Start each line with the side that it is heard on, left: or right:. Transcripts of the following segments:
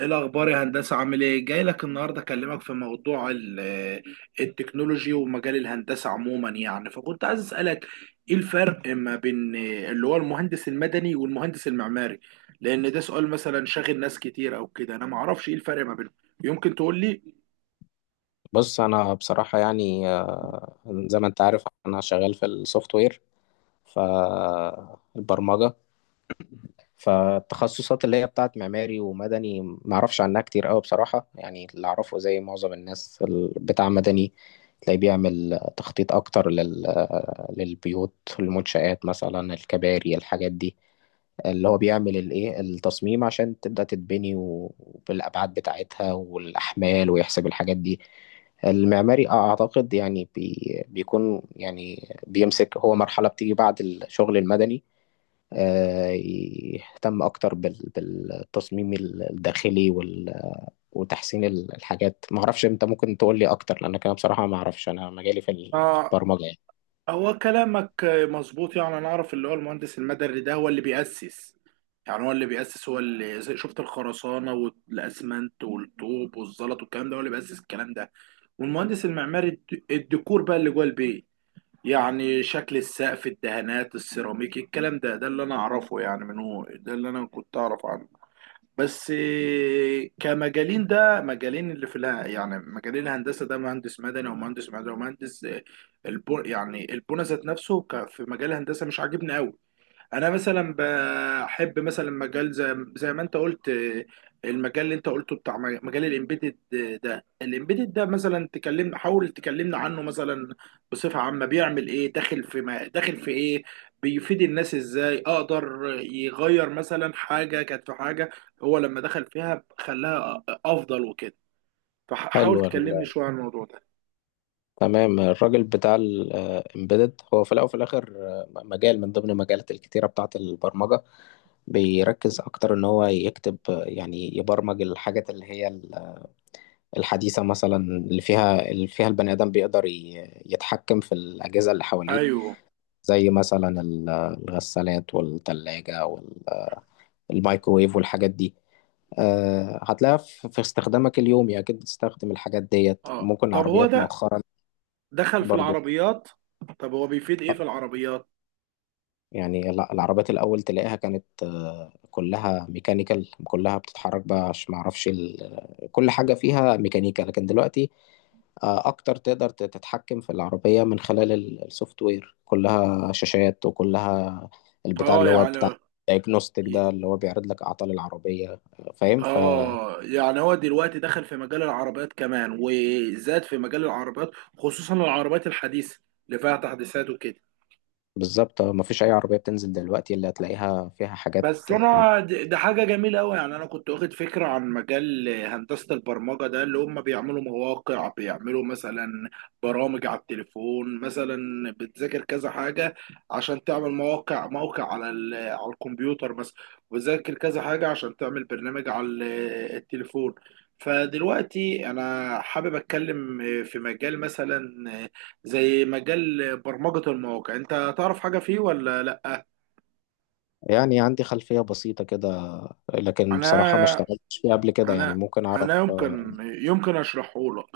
right: ايه الاخبار يا هندسه، عامل ايه؟ جاي لك النهارده اكلمك في موضوع التكنولوجي ومجال الهندسه عموما، يعني فكنت عايز اسالك ايه الفرق ما بين اللي هو المهندس المدني والمهندس المعماري، لان ده سؤال مثلا شاغل ناس كتير او كده، انا ما اعرفش ايه الفرق ما بينهم. يمكن تقول لي.
left: بص انا بصراحه يعني زي ما انت عارف انا شغال في السوفت وير فالبرمجه. فالتخصصات اللي هي بتاعت معماري ومدني ما اعرفش عنها كتير قوي بصراحه. يعني اللي اعرفه زي معظم الناس، بتاع مدني تلاقيه بيعمل تخطيط اكتر للبيوت، المنشآت مثلا، الكباري، الحاجات دي. اللي هو بيعمل الايه، التصميم عشان تبدأ تتبني، وبالأبعاد بتاعتها والأحمال ويحسب الحاجات دي. المعماري اه اعتقد يعني بيكون يعني بيمسك هو مرحلة بتيجي بعد الشغل المدني. آه، يهتم اكتر بالتصميم الداخلي وتحسين الحاجات. ما اعرفش، انت ممكن تقول لي اكتر لانك انا بصراحة ما اعرفش، انا مجالي في
right: آه،
left: البرمجة يعني.
right: هو كلامك مظبوط. يعني انا اعرف اللي هو المهندس المدني ده هو اللي بيأسس، يعني هو اللي بيأسس، هو اللي شفت الخرسانة والاسمنت والطوب والزلط والكلام ده، هو اللي بيأسس الكلام ده. والمهندس المعماري الديكور بقى اللي جوه البيت، يعني شكل السقف، الدهانات، السيراميك، الكلام ده اللي انا اعرفه، يعني من هو ده اللي انا كنت اعرف عنه. بس إيه، كمجالين، ده مجالين اللي في الها، يعني مجالين الهندسه، ده مهندس مدني ومهندس معماري ومهندس إيه، يعني البنى ذات نفسه في مجال الهندسه مش عاجبني قوي. انا مثلا بحب مثلا مجال زي ما انت قلت، المجال اللي انت قلته بتاع مجال الامبيدد. ده الامبيدد ده مثلا حاول تكلمنا عنه، مثلا بصفة عامة بيعمل ايه، داخل في ما داخل في ايه، بيفيد الناس ازاي، اقدر يغير مثلا حاجة كانت في حاجة هو لما دخل فيها خلاها افضل وكده.
left: حلو،
right: فحاول تكلمني شوية عن الموضوع ده.
left: تمام. الراجل بتاع الامبيدد هو في الاول وفي الاخر مجال من ضمن المجالات الكتيره بتاعه البرمجه. بيركز اكتر ان هو يكتب، يعني يبرمج الحاجات اللي هي الحديثه، مثلا اللي فيها اللي فيها البني ادم بيقدر يتحكم في الاجهزه اللي حواليه.
right: ايوه.
left: زي مثلا الغسالات والثلاجه والمايكرويف والحاجات دي. هتلاقيها في استخدامك اليومي اكيد بتستخدم الحاجات ديت.
right: اه،
left: ممكن
right: طب هو
left: العربيات
right: ده
left: مؤخرا
right: دخل في
left: برضو.
right: العربيات؟ طب هو بيفيد ايه في العربيات؟
left: يعني لا، العربيات الأول تلاقيها كانت، كلها ميكانيكال، كلها بتتحرك بقى، عشان معرفش كل حاجة فيها ميكانيكا. لكن دلوقتي أكتر تقدر تتحكم في العربية من خلال السوفت وير، كلها شاشات وكلها البتاع
right: اه
left: اللي هو بتاع
right: يعني.
left: دايجنوستيك، ده اللي هو بيعرض لك أعطال العربية. فاهم؟
right: اه يعني هو دلوقتي دخل في مجال العربيات كمان وزاد في مجال العربيات، خصوصا العربيات الحديثة اللي فيها تحديثات وكده.
left: فبالظبط، مفيش أي عربية بتنزل دلوقتي اللي هتلاقيها فيها حاجات
right: بس انا ده حاجه جميله قوي. يعني انا كنت واخد فكره عن مجال هندسه البرمجه ده، اللي هم بيعملوا مواقع، بيعملوا مثلا برامج على التليفون، مثلا بتذاكر كذا حاجه عشان تعمل مواقع موقع على على الكمبيوتر مثلا، وتذاكر كذا حاجه عشان تعمل برنامج على التليفون. فدلوقتي انا حابب اتكلم في مجال مثلا زي مجال برمجه المواقع. انت تعرف حاجه فيه ولا لا؟
left: يعني عندي خلفية بسيطة كده، لكن بصراحة ما
right: انا
left: اشتغلتش فيه قبل كده. يعني
right: انا
left: ممكن
right: انا
left: أعرف.
right: يمكن اشرحه لك.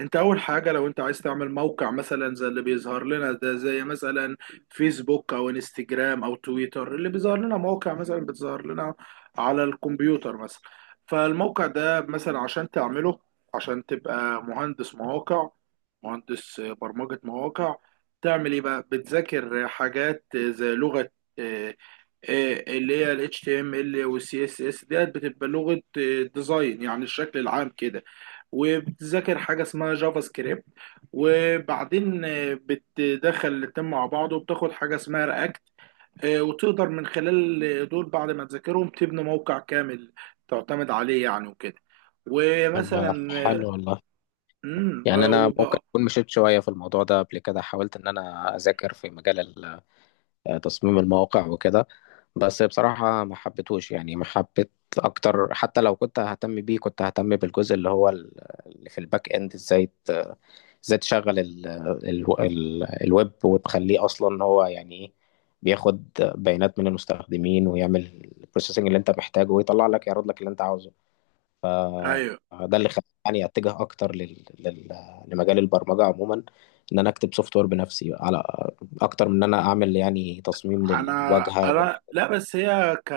right: انت اول حاجه لو انت عايز تعمل موقع، مثلا زي اللي بيظهر لنا ده، زي مثلا فيسبوك او انستجرام او تويتر، اللي بيظهر لنا موقع مثلا بتظهر لنا على الكمبيوتر مثلا. فالموقع ده مثلا عشان تعمله، عشان تبقى مهندس مواقع، مهندس برمجة مواقع، تعمل ايه بقى؟ بتذاكر حاجات زي لغة آه، اللي هي ال HTML وال CSS ديت، بتبقى لغة ديزاين، يعني الشكل العام كده. وبتذاكر حاجة اسمها جافا سكريبت، وبعدين بتدخل الاتنين مع بعض وبتاخد حاجة اسمها رياكت. وتقدر من خلال دول بعد ما تذاكرهم تبني موقع كامل تعتمد عليه يعني وكده.
left: طب
right: ومثلا
left: حلو والله. يعني انا ممكن
right: وبقى.
left: اكون مشيت شويه في الموضوع ده قبل كده، حاولت ان انا اذاكر في مجال تصميم المواقع وكده، بس بصراحه ما حبيتهوش. يعني ما حبيت اكتر. حتى لو كنت ههتم بيه كنت ههتم بالجزء اللي هو اللي في الباك اند. ازاي تشغل ال الويب وتخليه اصلا إن هو يعني ايه، بياخد بيانات من المستخدمين ويعمل البروسيسنج اللي انت محتاجه، ويطلع لك يعرض لك اللي انت عاوزه. ده اللي خلاني يعني اتجه اكتر لمجال البرمجه عموما، ان انا اكتب سوفت وير بنفسي، على اكتر من ان انا اعمل يعني تصميم
right: انا
left: للواجهه
right: انا لا، بس هي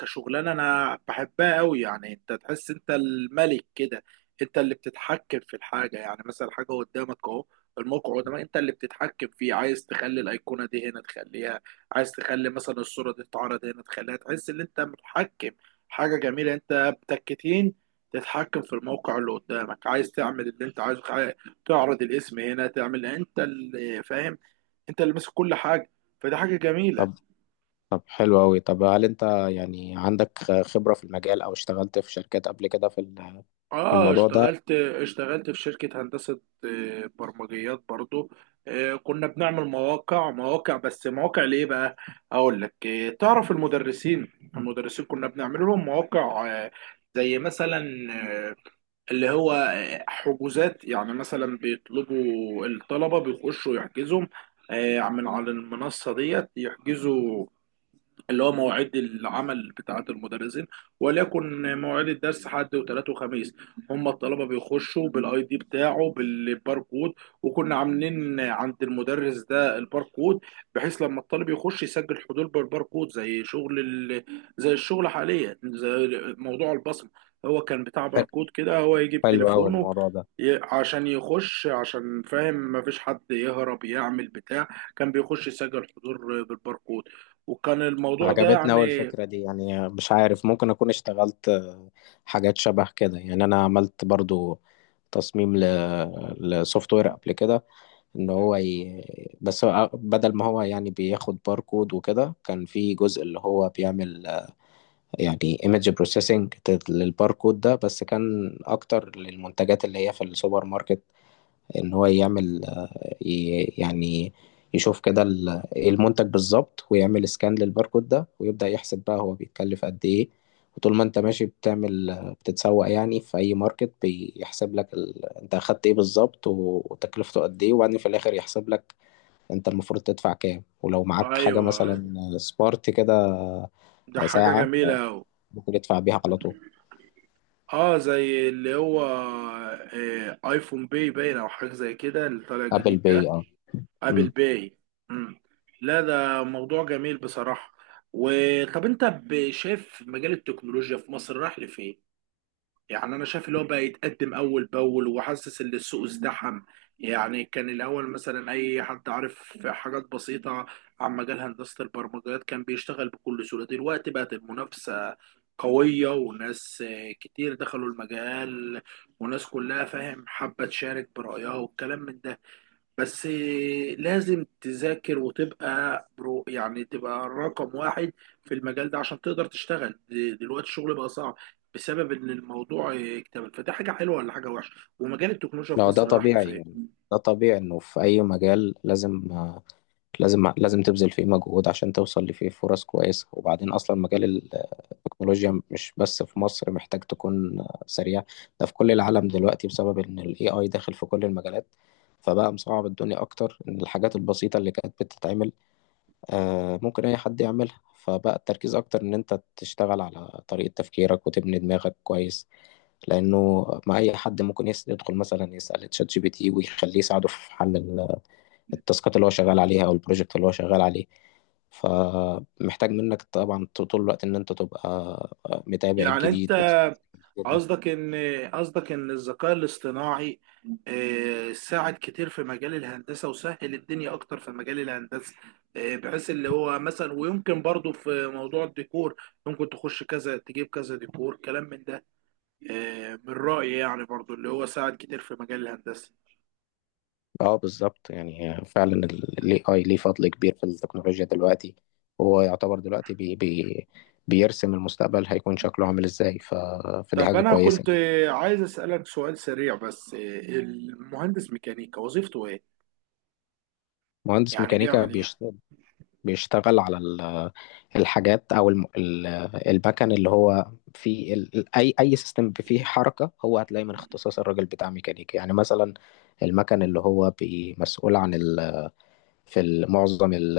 right: كشغلانه انا بحبها قوي. يعني انت تحس انت الملك كده، انت اللي بتتحكم في الحاجه. يعني مثلا حاجه قدامك اهو، الموقع قدامك، انت اللي بتتحكم فيه. عايز تخلي الايقونه دي هنا تخليها، عايز تخلي مثلا الصوره دي تتعرض هنا تخليها. تحس ان انت متحكم. حاجه جميله، انت بتكتين تتحكم في الموقع اللي قدامك. عايز تعمل اللي انت عايزه، عايز تعرض الاسم هنا تعمل، انت اللي فاهم، انت اللي ماسك كل حاجه. فدي حاجه جميله.
left: طب طب حلو قوي. طب هل انت يعني عندك خبره في المجال او اشتغلت في شركات قبل كده في في
right: اه،
left: الموضوع ده؟
right: اشتغلت في شركة هندسة برمجيات برضو. كنا بنعمل مواقع بس، مواقع ليه بقى؟ اقول لك. تعرف المدرسين كنا بنعمل لهم مواقع، زي مثلا آه، اللي هو حجوزات. يعني مثلا بيطلبوا الطلبة بيخشوا يحجزوا من على المنصة ديت، يحجزوا اللي هو مواعيد العمل بتاعت المدرسين. وليكن مواعيد الدرس حد وثلاث وخميس، هم الطلبه بيخشوا بالاي دي بتاعه، بالباركود. وكنا عاملين عند المدرس ده الباركود، بحيث لما الطالب يخش يسجل حضور بالباركود زي شغل زي الشغل حاليا زي موضوع البصمه. هو كان بتاع باركود كده، هو يجي
left: حلو قوي
right: بتليفونه
left: الموضوع ده.
right: عشان يخش، عشان فاهم مفيش حد يهرب يعمل بتاع، كان بيخش يسجل حضور بالباركود. وكان الموضوع ده
left: عجبتني أوي
right: يعني.
left: الفكرة دي. يعني مش عارف، ممكن أكون اشتغلت حاجات شبه كده. يعني أنا عملت برضو تصميم لسوفت وير قبل كده، ان هو بس هو بدل ما هو يعني بياخد باركود وكده، كان في جزء اللي هو بيعمل يعني ايمج بروسيسنج للباركود ده، بس كان اكتر للمنتجات اللي هي في السوبر ماركت. ان هو يعمل يعني يشوف كده المنتج بالظبط ويعمل سكان للباركود ده، ويبدأ يحسب بقى هو بيتكلف قد ايه. وطول ما انت ماشي بتعمل، بتتسوق يعني في اي ماركت، بيحسب لك انت اخدت ايه بالظبط، وتكلفته قد ايه، وبعدين في الاخر يحسب لك انت المفروض تدفع كام. ولو معاك حاجة
right: ايوه،
left: مثلا سبارت كده،
right: ده حاجة
left: ساعة،
right: جميلة أوي.
left: ممكن تدفع بيها على طول.
right: اه، زي اللي هو ايفون باي باين او حاجة زي كده اللي طالع
left: ابل
right: جديد
left: باي،
right: ده.
left: اه. امم
right: ابل باي. مم. لا، ده موضوع جميل بصراحة. وطب انت شايف مجال التكنولوجيا في مصر راح لفين؟ يعني انا شايف اللي هو بقى يتقدم اول باول، وحاسس ان السوق ازدحم. يعني كان الاول مثلا اي حد عارف حاجات بسيطه عن مجال هندسه البرمجيات كان بيشتغل بكل سهوله، دلوقتي بقت المنافسه قويه وناس كتير دخلوا المجال، وناس كلها فاهم حابه تشارك برايها والكلام من ده. بس لازم تذاكر وتبقى برو، يعني تبقى رقم واحد في المجال ده عشان تقدر تشتغل. دلوقتي الشغل بقى صعب بسبب ان الموضوع اكتمل. فده حاجه حلوه ولا حاجه وحشه؟ ومجال التكنولوجيا في
left: لو ده
right: مصر راح
left: طبيعي
right: لفين؟
left: يعني. ده طبيعي، انه في اي مجال لازم، لازم تبذل فيه مجهود عشان توصل لفيه فرص كويسة. وبعدين اصلا مجال التكنولوجيا مش بس في مصر محتاج تكون سريع، ده في كل العالم دلوقتي، بسبب ان الاي اي داخل في كل المجالات. فبقى مصعب الدنيا اكتر، ان الحاجات البسيطة اللي كانت بتتعمل ممكن أي حد يعملها. فبقى التركيز أكتر إن أنت تشتغل على طريقة تفكيرك وتبني دماغك كويس، لأنه مع أي حد ممكن يدخل مثلا يسأل تشات جي بي تي ويخليه يساعده في حل التاسكات اللي هو شغال عليها أو البروجكت اللي هو شغال عليه. فمحتاج منك طبعا طول الوقت إن أنت تبقى متابع
right: يعني
left: الجديد
right: انت،
left: والحاجات دي.
right: قصدك ان قصدك ان الذكاء الاصطناعي ساعد كتير في مجال الهندسه وسهل الدنيا اكتر في مجال الهندسه. بحيث اللي هو مثلا، ويمكن برضو في موضوع الديكور ممكن تخش كذا تجيب كذا ديكور كلام من ده. من رأيي يعني برضو اللي هو ساعد كتير في مجال الهندسه.
left: اه بالظبط. يعني هي فعلا الاي اي ليه فضل كبير في التكنولوجيا دلوقتي، وهو يعتبر دلوقتي بي بيرسم المستقبل هيكون شكله عامل ازاي. فدي
right: طب
left: حاجة
right: انا
left: كويسة
right: كنت
left: جدا.
right: عايز اسألك سؤال سريع بس. المهندس ميكانيكا وظيفته ايه؟
left: مهندس
right: يعني
left: ميكانيكا
right: بيعمل ايه؟
left: بيشتغل على الحاجات او المكن اللي هو في اي اي سيستم فيه حركة، هو هتلاقي من اختصاص الراجل بتاع ميكانيكا. يعني مثلا المكن اللي هو مسؤول عن في معظم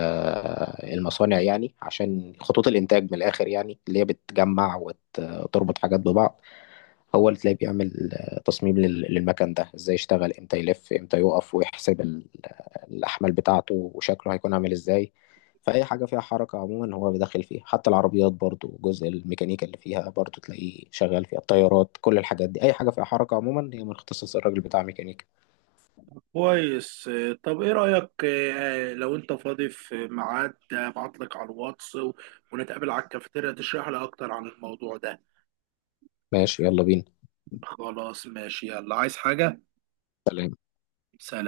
left: المصانع، يعني عشان خطوط الإنتاج من الآخر، يعني اللي هي بتجمع وتربط حاجات ببعض. هو اللي تلاقيه بيعمل تصميم للمكن ده ازاي يشتغل، امتى يلف، امتى يقف، ويحسب الأحمال بتاعته وشكله هيكون عامل ازاي. فأي حاجة فيها حركة عموما هو بيدخل فيها، حتى العربيات برضو جزء الميكانيكا اللي فيها برضو تلاقيه شغال فيها، الطيارات، كل الحاجات دي. أي حاجة فيها حركة عموما هي من اختصاص الراجل بتاع ميكانيكا.
right: كويس. طب ايه رأيك لو انت فاضي في ميعاد ابعت لك على الواتس ونتقابل على الكافيتيريا تشرح لي اكتر عن الموضوع ده.
left: ماشي، يلا بينا.
right: خلاص ماشي، يلا، عايز حاجة؟
left: سلام.
right: سلام.